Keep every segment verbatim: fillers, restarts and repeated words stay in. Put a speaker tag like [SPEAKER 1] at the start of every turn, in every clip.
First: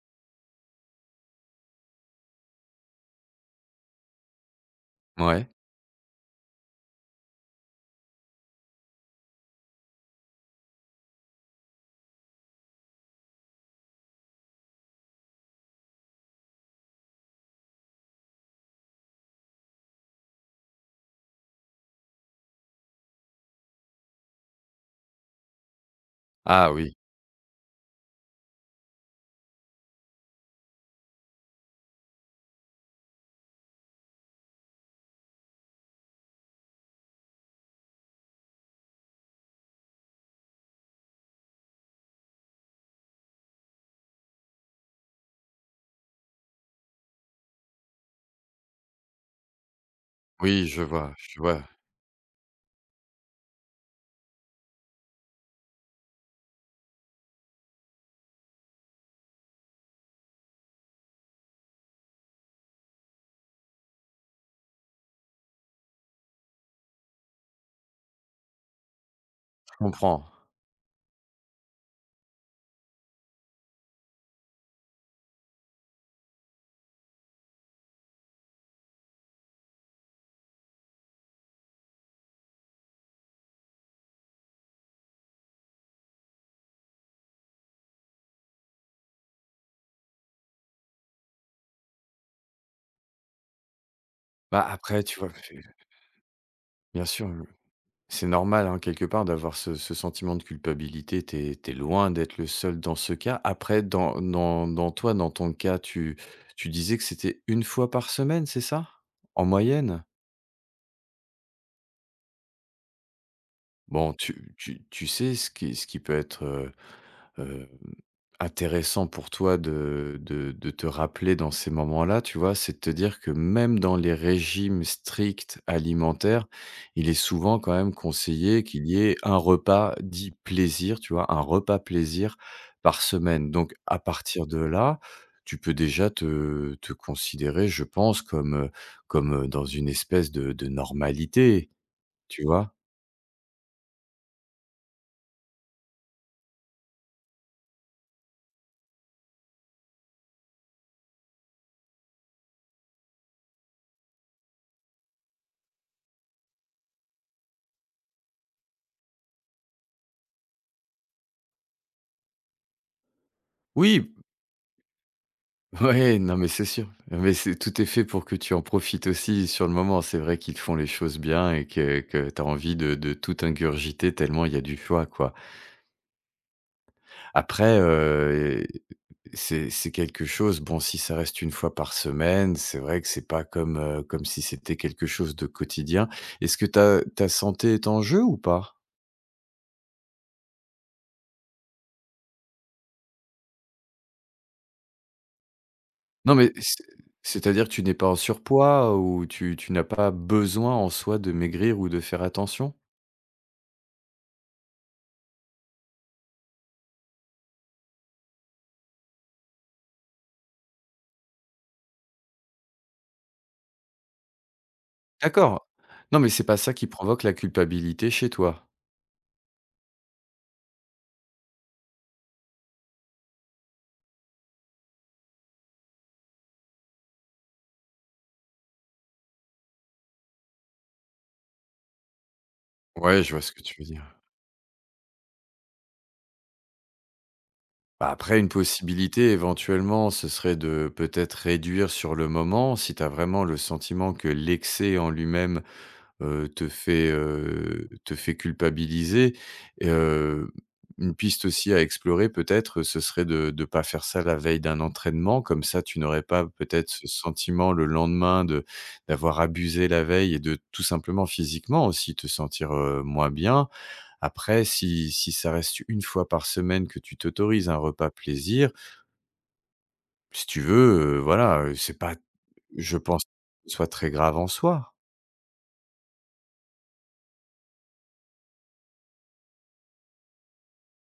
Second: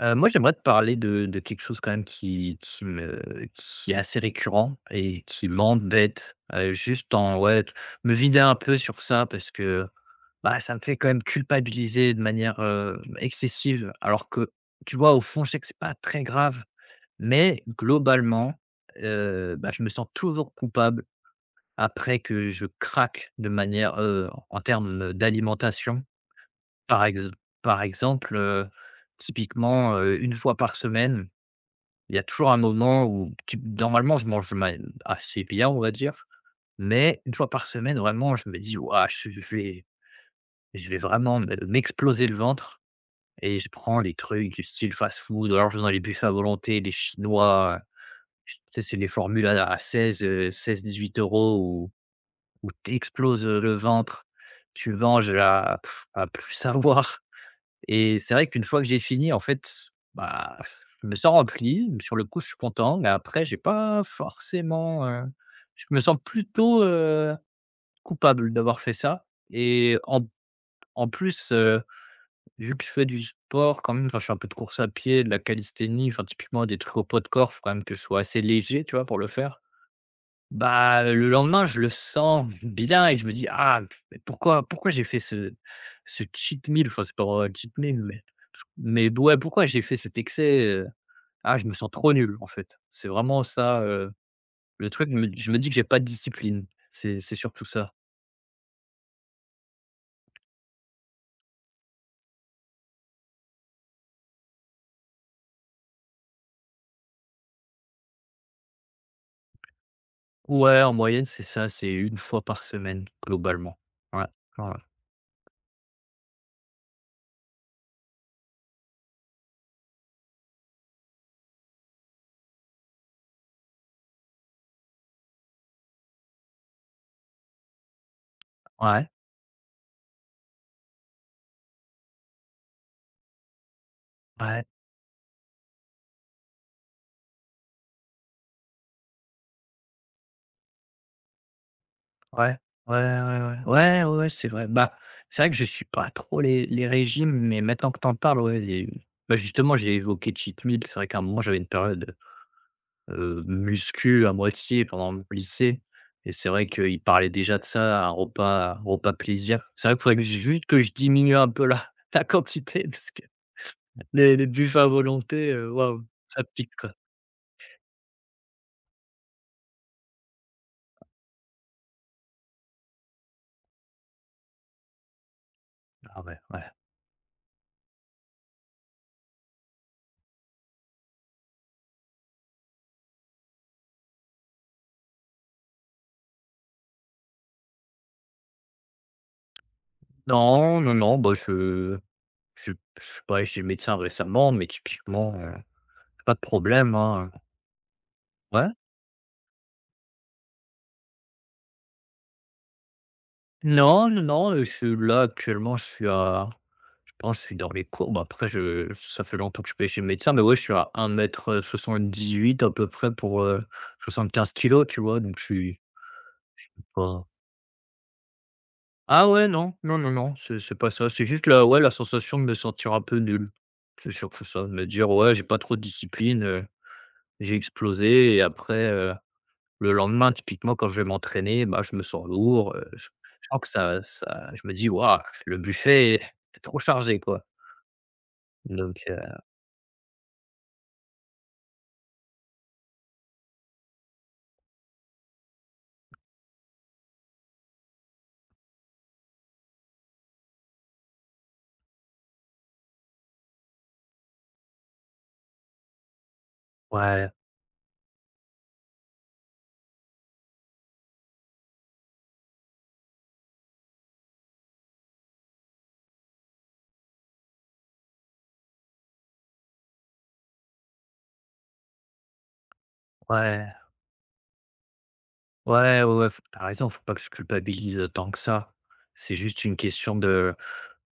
[SPEAKER 1] Heu, moi, j'aimerais te parler de de quelque chose quand même qui qui me qui est assez récurrent et qui
[SPEAKER 2] Ouais.
[SPEAKER 1] m'embête, heu, juste en ouais, t me vider un peu sur ça, parce que, bah, ça me fait quand même culpabiliser de manière, heu, excessive, alors que, tu vois, au fond, je sais que c'est pas très grave, mais globalement, heu, bah, je me sens toujours coupable après que je craque de manière, heu, en termes d'alimentation.
[SPEAKER 2] Ah oui.
[SPEAKER 1] Par ex Par exemple, heu, typiquement, heu, une fois par semaine, il y a toujours un moment où tu normalement, je mange ma assez bien, on va dire. Mais une fois par semaine, vraiment, je me dis: «Waouh, je je vais je vais vraiment me m'exploser le ventre», et je prends des trucs du style fast-food, ou alors je vais dans les buffets à volonté, les chinois, tu sais, c'est les formules à à seize, heu,
[SPEAKER 2] Oui,
[SPEAKER 1] 16-18
[SPEAKER 2] je vois, je
[SPEAKER 1] €
[SPEAKER 2] vois,
[SPEAKER 1] où où tu exploses le ventre. Tu manges à à plus savoir. Et c'est vrai qu'une fois que j'ai fini, en fait, bah, je me sens rempli. Sur le coup, je suis content, mais après, j'ai pas forcément, heu, je me sens plutôt, heu, coupable d'avoir fait ça,
[SPEAKER 2] je
[SPEAKER 1] et en
[SPEAKER 2] comprends.
[SPEAKER 1] en plus, heu, vu que je fais du sport quand même. Enfin, je fais un peu de course à pied, de la calisthénie, enfin, typiquement des trucs au poids de corps, il faut quand même que je sois assez léger, tu vois, pour le faire. Bah, le lendemain, je le sens bien et je me dis: «Ah, mais pourquoi pourquoi j'ai fait ce ce cheat meal?» Enfin, c'est pas vraiment un cheat meal, mais mais ouais, pourquoi j'ai fait cet excès, heu? Ah, je me sens trop nul, en fait. C'est vraiment ça, heu,
[SPEAKER 2] Bah,
[SPEAKER 1] le
[SPEAKER 2] après,
[SPEAKER 1] truc. Je
[SPEAKER 2] tu
[SPEAKER 1] Me
[SPEAKER 2] vois,
[SPEAKER 1] je me
[SPEAKER 2] c'est
[SPEAKER 1] dis que j'ai pas de discipline.
[SPEAKER 2] bien
[SPEAKER 1] C'est
[SPEAKER 2] sûr,
[SPEAKER 1] c'est
[SPEAKER 2] heu,
[SPEAKER 1] surtout ça.
[SPEAKER 2] c'est normal, hein, quelque part, d'avoir ce ce sentiment de culpabilité. T'es es loin d'être le seul dans ce cas. Après, dans dans dans toi, dans ton cas, tu tu disais que c'était une fois par semaine, c'est ça? En moyenne?
[SPEAKER 1] Ouais, en moyenne, c'est ça, c'est une fois par semaine, globalement.
[SPEAKER 2] Bon,
[SPEAKER 1] Ouais,
[SPEAKER 2] tu
[SPEAKER 1] ouais, ouais,
[SPEAKER 2] tu tu sais ce qui ce qui peut être, heu intéressant pour toi de de de te rappeler dans ces moments-là, tu vois? C'est de te dire que même dans les régimes stricts alimentaires, il est souvent quand même conseillé qu'il y
[SPEAKER 1] ouais,
[SPEAKER 2] ait un repas dit «plaisir», tu vois? Un repas plaisir par semaine. Donc à partir de là, tu peux déjà te te considérer, je pense, comme, heu, comme, heu, dans une espèce de de normalité, tu
[SPEAKER 1] ouais,
[SPEAKER 2] vois?
[SPEAKER 1] ouais, ouais, ouais, ouais, ouais, ouais, c'est vrai. Bah, c'est vrai que je suis pas trop les les régimes, mais maintenant que t'en parles, ouais, les bah, justement, j'ai évoqué cheat meal. C'est vrai qu'à un moment, j'avais une période, heu, muscu à moitié pendant le lycée, et c'est vrai qu'il parlait déjà de ça, un repas un repas plaisir. C'est vrai qu'il faudrait que j juste que je diminue un peu la la quantité, parce que
[SPEAKER 2] Oui.
[SPEAKER 1] les les buffets à volonté, heu, waouh,
[SPEAKER 2] Ouais, non,
[SPEAKER 1] ça
[SPEAKER 2] mais c'est
[SPEAKER 1] pique,
[SPEAKER 2] sûr.
[SPEAKER 1] quoi.
[SPEAKER 2] Mais c'est tout est fait pour que tu en profites aussi sur le moment. C'est vrai qu'ils font les choses bien et que que tu as envie de de tout ingurgiter tellement il y a du choix, quoi.
[SPEAKER 1] Ah ouais, ouais.
[SPEAKER 2] Après, heu, c'est c'est quelque chose bon, si ça reste une fois par semaine, c'est vrai que c'est pas comme, heu, comme si c'était quelque chose de quotidien. Est-ce que ta ta santé est en jeu ou pas?
[SPEAKER 1] Non, non, non, bah, je je je suis pas allé chez le médecin récemment, mais typiquement, heu, pas
[SPEAKER 2] Non,
[SPEAKER 1] de
[SPEAKER 2] mais c'est
[SPEAKER 1] problème, hein,
[SPEAKER 2] c'est-à-dire, que tu n'es pas en
[SPEAKER 1] ouais.
[SPEAKER 2] surpoids ou tu tu n'as pas besoin en soi de maigrir ou de faire attention?
[SPEAKER 1] Non, non, non, heu, je là, actuellement, je suis à je pense que je suis dans les courbes. Après, je ça fait longtemps que je suis pas allé chez le médecin, mais ouais, je suis à un mètre euh, soixante-dix-huit à peu près pour, euh, soixante-quinze kilos, tu vois? Donc je
[SPEAKER 2] D'accord.
[SPEAKER 1] suis
[SPEAKER 2] Non, mais c'est pas ça qui provoque
[SPEAKER 1] pas,
[SPEAKER 2] la culpabilité chez toi?
[SPEAKER 1] ah ouais, non, non, non, non, c'est c'est pas ça. C'est juste la ouais, la sensation de me sentir un peu nul. C'est sûr que ça, de me dire: «Ouais, j'ai pas trop de discipline, heu, j'ai explosé», et après, euh, le lendemain, typiquement, quand je vais m'entraîner, bah, je me sens lourd, heu, je
[SPEAKER 2] Ouais, je vois
[SPEAKER 1] je
[SPEAKER 2] ce
[SPEAKER 1] sens
[SPEAKER 2] que
[SPEAKER 1] que
[SPEAKER 2] tu veux
[SPEAKER 1] ça
[SPEAKER 2] dire.
[SPEAKER 1] ça je me dis: «Waouh, le buffet est trop chargé, quoi».
[SPEAKER 2] Bah, après une
[SPEAKER 1] Donc, heu,
[SPEAKER 2] possibilité éventuellement, ce serait de peut-être réduire sur le moment si tu as vraiment le sentiment que l'excès en lui-même heu, te fait, heu, te fait culpabiliser et heu, une piste aussi à explorer peut-être, ce serait de de pas faire ça la veille d'un entraînement. Comme ça, tu n'aurais pas peut-être ce
[SPEAKER 1] ouais,
[SPEAKER 2] sentiment le lendemain de d'avoir abusé la veille et de tout simplement physiquement aussi te sentir, heu, moins bien. Après si si ça reste une fois par semaine que tu t'autorises un repas plaisir, si tu veux, heu, voilà, heu, c'est pas je pense,
[SPEAKER 1] ouais,
[SPEAKER 2] soit très grave en soi.
[SPEAKER 1] ouais, ouais, ouais, f tu raison, faut pas que je culpabilise tant que ça. C'est juste une question de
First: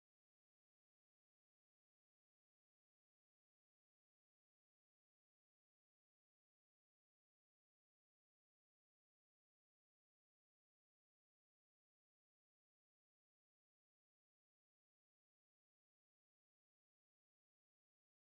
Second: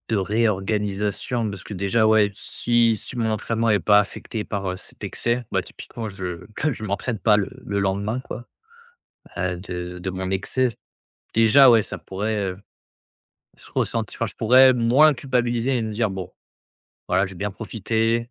[SPEAKER 1] de réorganisation, parce que déjà, ouais, si si mon entraînement est pas affecté par, heu, cet excès, bah, typiquement, je je m'entraîne pas le le lendemain, quoi, heu, de de mon excès. Déjà, ouais, ça pourrait, heu, se ressentir, enfin, je pourrais moins culpabiliser et me dire: «Bon». Voilà, j'ai bien profité.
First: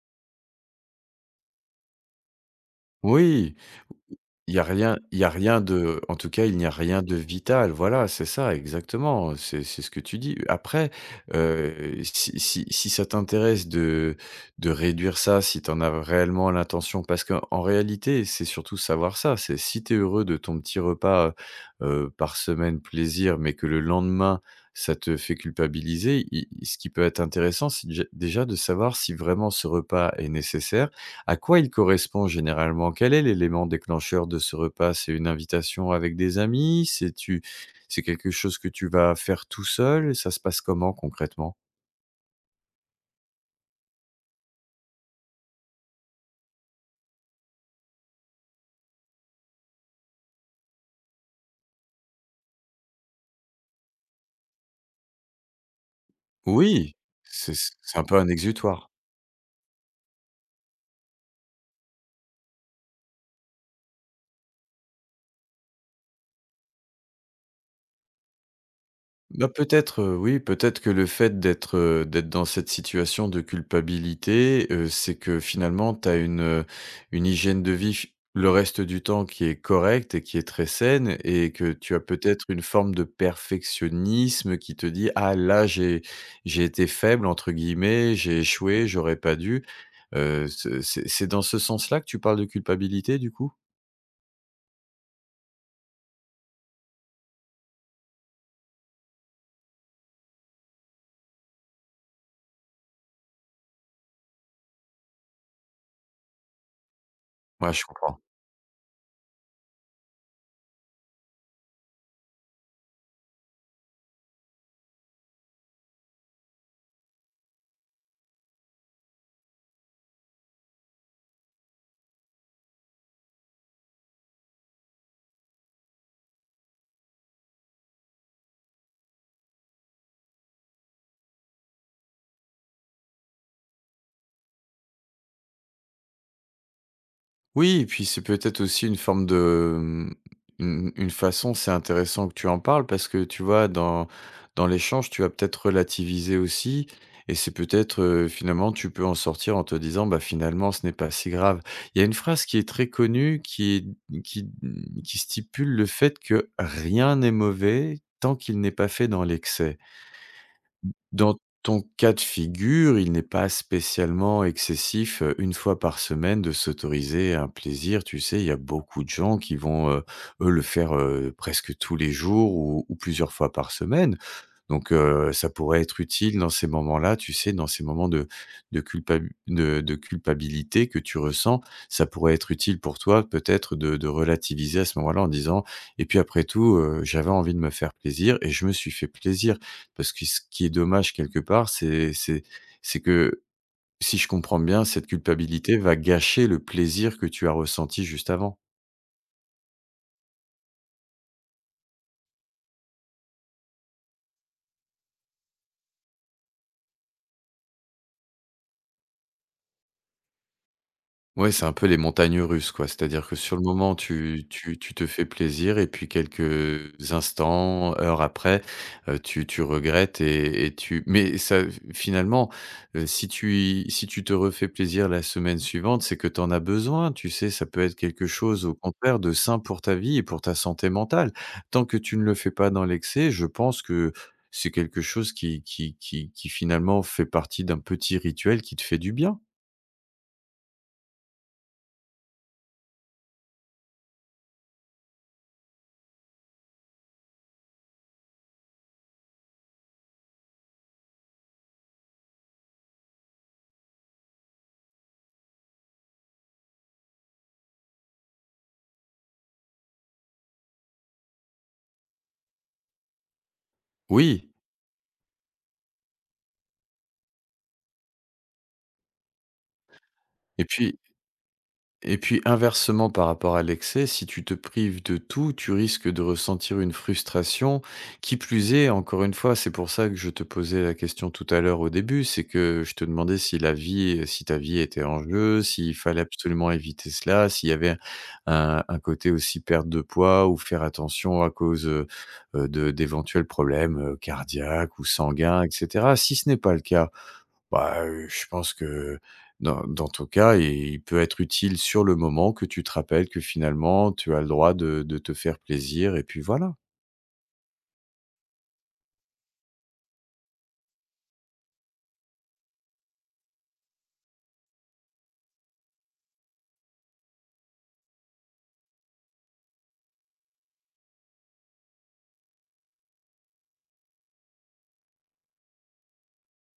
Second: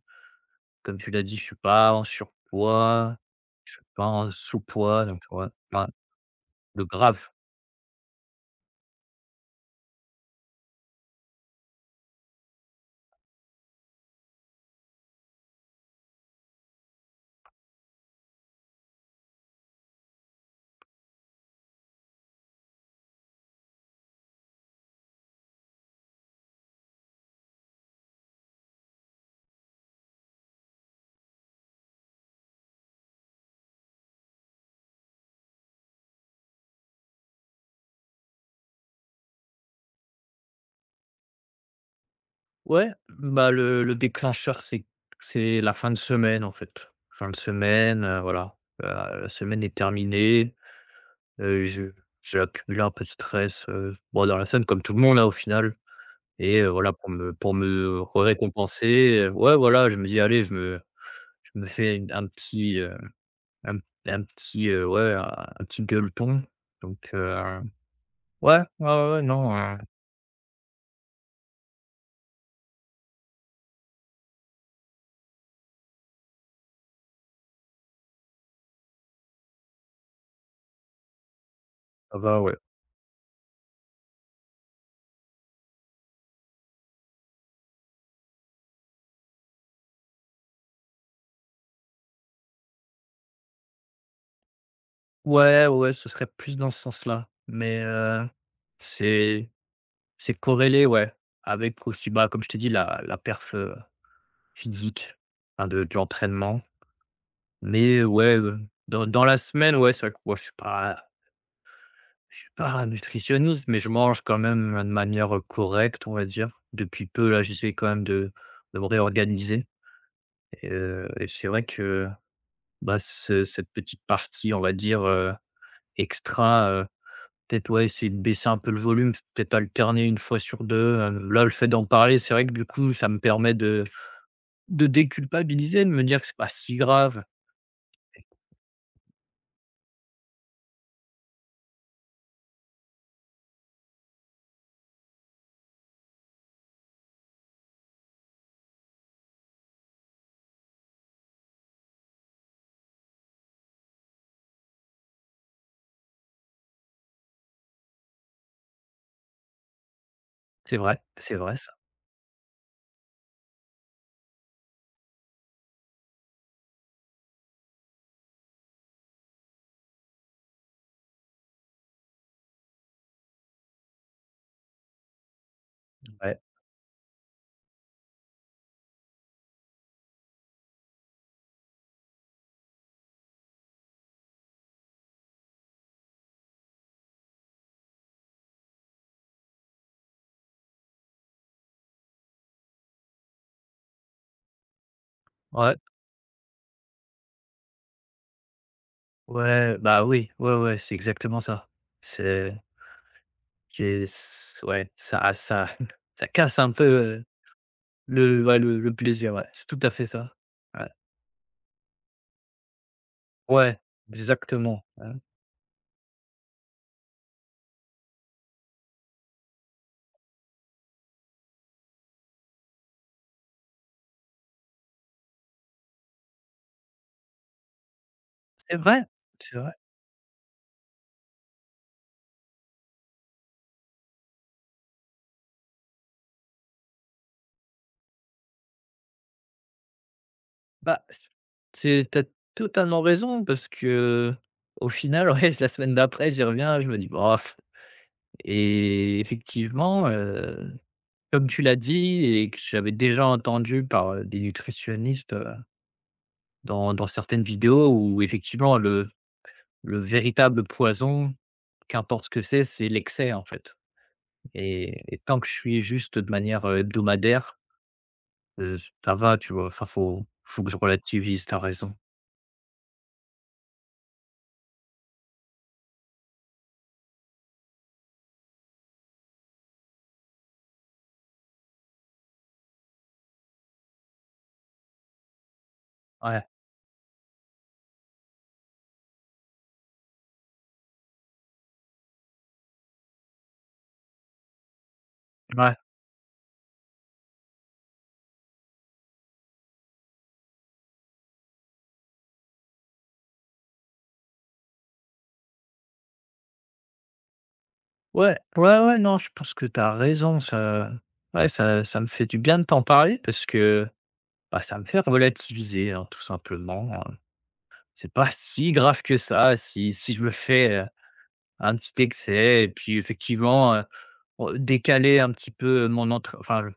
[SPEAKER 1] Comme tu l'as dit, je suis pas en surpoids,
[SPEAKER 2] Oui,
[SPEAKER 1] je suis pas en
[SPEAKER 2] il y a rien
[SPEAKER 1] sous-poids,
[SPEAKER 2] il
[SPEAKER 1] donc
[SPEAKER 2] y a
[SPEAKER 1] ouais,
[SPEAKER 2] rien
[SPEAKER 1] ouais,
[SPEAKER 2] de en tout cas, il n'y a
[SPEAKER 1] le
[SPEAKER 2] rien de
[SPEAKER 1] grave.
[SPEAKER 2] vital. Voilà, c'est ça, exactement, c'est c'est ce que tu dis. Après, heu, si si si ça t'intéresse de de réduire ça, si tu en as réellement l'intention parce qu'en en réalité, c'est surtout savoir ça, c'est si tu es heureux de ton petit repas, heu par semaine plaisir, mais que le lendemain, ça te fait culpabiliser, i ce qui peut être intéressant, c'est déj déjà de savoir si vraiment ce repas est nécessaire à quoi il correspond généralement? Quel est l'élément déclencheur de ce repas? C'est une invitation avec des amis? C'est tu c'est quelque chose que tu vas faire tout seul? Ça se passe comment concrètement?
[SPEAKER 1] Ouais, bah, le le déclencheur, c'est c'est la fin de semaine, en fait. Fin de semaine, heu, voilà, heu, la semaine est terminée, heu, je j'ai accumulé un peu de stress, heu, bon, dans la semaine comme tout le monde, là au final. Et heu, voilà,
[SPEAKER 2] Oui,
[SPEAKER 1] pour me pour
[SPEAKER 2] c'est c'est
[SPEAKER 1] me
[SPEAKER 2] un peu un exutoire.
[SPEAKER 1] récompenser, heu, ouais, voilà, je me dis: «Allez, je me je me fais une un petit, heu» Un un petit, heu, ouais, un un petit gueuleton, donc heu, ouais, ouais, ouais, ouais,
[SPEAKER 2] Bah,
[SPEAKER 1] non, heu,
[SPEAKER 2] peut-être, heu, oui, peut-être que le fait d'être, heu, d'être dans cette situation de culpabilité, heu, c'est que finalement tu as une, heu, une hygiène de vie ch le reste du temps qui est correcte et qui est très saine et que tu as
[SPEAKER 1] ça va,
[SPEAKER 2] peut-être
[SPEAKER 1] ouais.
[SPEAKER 2] une forme de perfectionnisme qui te dit: «Ah là, j'ai j'ai été «faible» entre guillemets, j'ai échoué, j'aurais pas dû». Heu, ce c'est c'est dans ce sens-là que tu parles de culpabilité du coup?
[SPEAKER 1] Ouais, ouais, ce serait plus dans ce sens-là, mais heu, c'est c'est corrélé, ouais, avec aussi, bah, comme je t'ai dit, la la perf, heu, physique, enfin de de l'entraînement,
[SPEAKER 2] Ouais, je
[SPEAKER 1] mais
[SPEAKER 2] comprends.
[SPEAKER 1] ouais, heu, dans dans la semaine, ouais, c'est vrai que moi je suis pas je suis pas un nutritionniste, mais je mange quand même de manière, euh, correcte, on va dire. Depuis peu, là, j'essaie quand même de de me réorganiser. Et heu et c'est vrai que, bah, ce cette petite partie, on va dire, heu, extra, heu, peut-être, ouais, essayer de baisser un peu le volume, peut-être alterner une fois sur deux, heu, là, le fait d'en parler, c'est vrai que, du coup, ça me permet de de déculpabiliser, de me dire que c'est pas si grave.
[SPEAKER 2] Oui, et puis c'est peut-être aussi une forme de, mmh, une une façon c'est intéressant que tu en parles parce que tu vois, dans dans l'échange, tu vas peut-être relativiser aussi et c'est peut-être, heu, finalement, tu peux en sortir en te disant: «Bah, finalement, ce n'est pas si grave». Il y a une phrase qui est très connue qui est qui, mmh, qui stipule le fait que rien n'est mauvais tant qu'il n'est pas fait dans l'excès.
[SPEAKER 1] C'est vrai, c'est
[SPEAKER 2] Dans
[SPEAKER 1] vrai, ça.
[SPEAKER 2] ton cas de figure, il n'est pas spécialement excessif, heu, une fois par semaine de s'autoriser un plaisir. Tu sais, il y a beaucoup de gens qui vont, heu, eux, le faire, heu, presque tous les jours ou ou plusieurs fois par semaine. Donc heu, ça pourrait être utile
[SPEAKER 1] Ouais,
[SPEAKER 2] dans ces moments-là, tu sais, dans ces moments de de culpabi de de culpabilité que tu ressens. Ça pourrait être utile pour toi peut-être de de relativiser à ce moment-là en disant: «Et puis après tout, heu, j'avais envie de me faire plaisir et je me suis fait plaisir». Parce que ce qui est dommage quelque part, c'est c'est c'est que si je comprends bien, cette
[SPEAKER 1] ouais,
[SPEAKER 2] culpabilité va gâcher le plaisir que tu as ressenti juste avant.
[SPEAKER 1] ouais, bah, oui, ouais, ouais, c'est exactement ça. C'est qui est ouais, ça ça ça casse un peu, heu le ouais, le le plaisir, ouais, c'est tout à fait ça. Ouais,
[SPEAKER 2] Ouais, c'est un peu les montagnes russes, quoi. C'est-à-dire que sur le
[SPEAKER 1] ouais,
[SPEAKER 2] moment, tu tu
[SPEAKER 1] exactement,
[SPEAKER 2] tu te
[SPEAKER 1] ouais.
[SPEAKER 2] fais plaisir et puis quelques instants, heures après, heu, tu tu regrettes et et tu mais ça, finalement, heu, si tu y si tu te refais plaisir la semaine suivante, c'est que tu en as besoin, tu sais? Ça peut être quelque chose, au
[SPEAKER 1] C'est vrai,
[SPEAKER 2] contraire, de
[SPEAKER 1] c'est
[SPEAKER 2] sain
[SPEAKER 1] vrai.
[SPEAKER 2] pour ta vie et pour ta santé mentale. Tant que tu ne le fais pas dans l'excès, je pense que c'est quelque chose qui qui qui qui finalement fait partie d'un petit rituel qui te fait du bien.
[SPEAKER 1] Bah, c c'est, tu as totalement raison, parce qu'au final, ouais, la semaine d'après, j'y reviens, je me dis: «Bof», et effectivement, heu, comme tu l'as dit, et que j'avais déjà entendu par, heu, des nutritionnistes, heu, dans dans certaines vidéos, où effectivement le le véritable poison, qu'importe ce que c'est, c'est l'excès, en fait.
[SPEAKER 2] Oui
[SPEAKER 1] Et et tant que je suis juste de manière, heu, hebdomadaire, heu, ça va, tu vois? Enfin, faut faut
[SPEAKER 2] et
[SPEAKER 1] que je
[SPEAKER 2] puis
[SPEAKER 1] relativise, t'as raison.
[SPEAKER 2] et puis inversement par rapport à l'excès, si tu te prives de tout, tu risques de ressentir une frustration. Qui plus est, encore une fois, c'est pour ça que je te posais la question tout à l'heure au début, c'est que je te demandais si la vie, si ta vie était en jeu, s'il fallait
[SPEAKER 1] Ouais,
[SPEAKER 2] absolument éviter cela, s'il y avait un, un côté aussi perte de poids ou faire attention à cause euh, de d'éventuels problèmes euh, cardiaques ou sanguins,
[SPEAKER 1] ouais,
[SPEAKER 2] et cetera. Si ce n'est pas le cas, bah, heu, je pense que dans dans ton cas, i il peut être utile sur le moment que tu te rappelles que finalement tu as le droit de de te faire plaisir et puis voilà.
[SPEAKER 1] ouais, ouais, ouais, non, je pense que t'as raison, ça ouais, ça ça me fait du bien de t'en parler, parce que, bah, ça me fait relativiser, hein, tout simplement, hein. C'est pas si grave que ça, si si je me fais un petit excès, et puis, effectivement, heu, re décaler un petit peu mon entraînement, enfin,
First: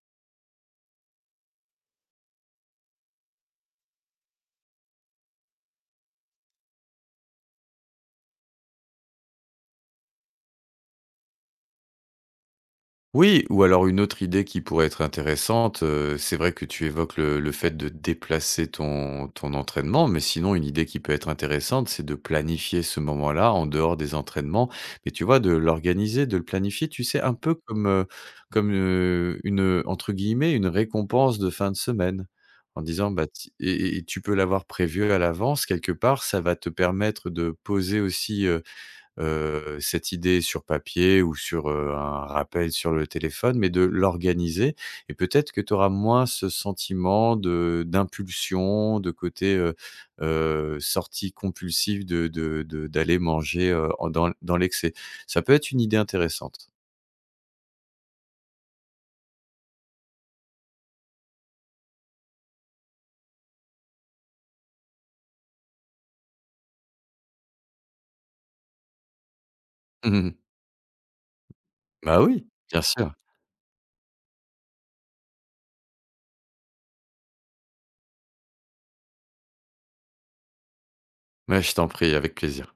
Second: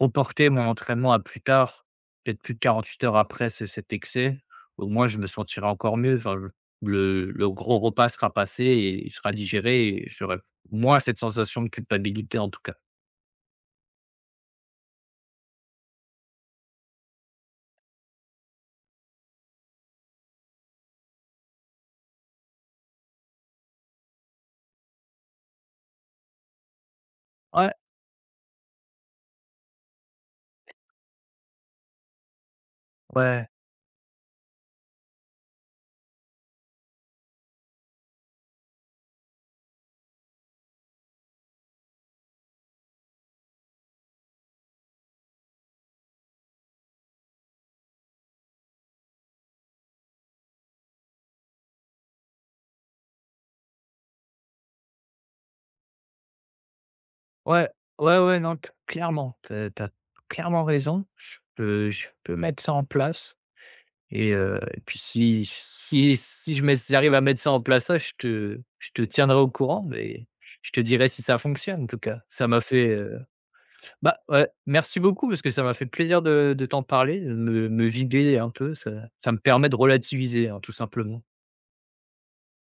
[SPEAKER 1] reporter mon entraînement à plus tard, peut-être plus de quarante-huit heures après ce cet excès, au moins je me sentirai encore mieux. Enfin, le le le gros repas sera passé et il sera digéré, et j'aurai moins cette sensation de culpabilité, en tout cas.
[SPEAKER 2] Oui, ou alors une autre idée qui pourrait être intéressante, heu, c'est vrai que tu évoques le le fait de déplacer ton ton entraînement, mais sinon une idée qui peut être intéressante, c'est de planifier ce moment-là en dehors des entraînements. Mais tu vois, de l'organiser, de le planifier, tu sais, un peu
[SPEAKER 1] Ouais,
[SPEAKER 2] comme, heu, comme, heu, une, entre guillemets, «une récompense de fin de semaine». En disant, bah,
[SPEAKER 1] ouais.
[SPEAKER 2] ti et et et tu peux l'avoir prévu à l'avance quelque part, ça va te permettre de poser aussi, heu, cette idée sur papier ou sur, heu, un rappel sur le téléphone, mais de l'organiser et peut-être que tu auras moins ce sentiment de d'impulsion, de côté, heu heu, sortie compulsive de de de d'aller manger, heu, en dans dans l'excès. Ça peut être une idée intéressante.
[SPEAKER 1] Ouais, ouais, ouais, non, c clairement, T'as as clairement raison. Je peux je peux mettre ça en place, et heu et puis si si si je mets si j'arrive à mettre ça en place, ça, je te je te tiendrai au courant, mais
[SPEAKER 2] Mmh.
[SPEAKER 1] je te dirai si ça fonctionne, en tout cas.
[SPEAKER 2] Bah oui,
[SPEAKER 1] Ça m'a
[SPEAKER 2] bien
[SPEAKER 1] fait,
[SPEAKER 2] sûr.
[SPEAKER 1] heu, bah, ouais, merci beaucoup, parce que ça m'a fait plaisir de de t'en parler, de me me vider un peu, ça ça me permet de relativiser, hein, tout simplement.
[SPEAKER 2] Mais je t'en prie, avec plaisir.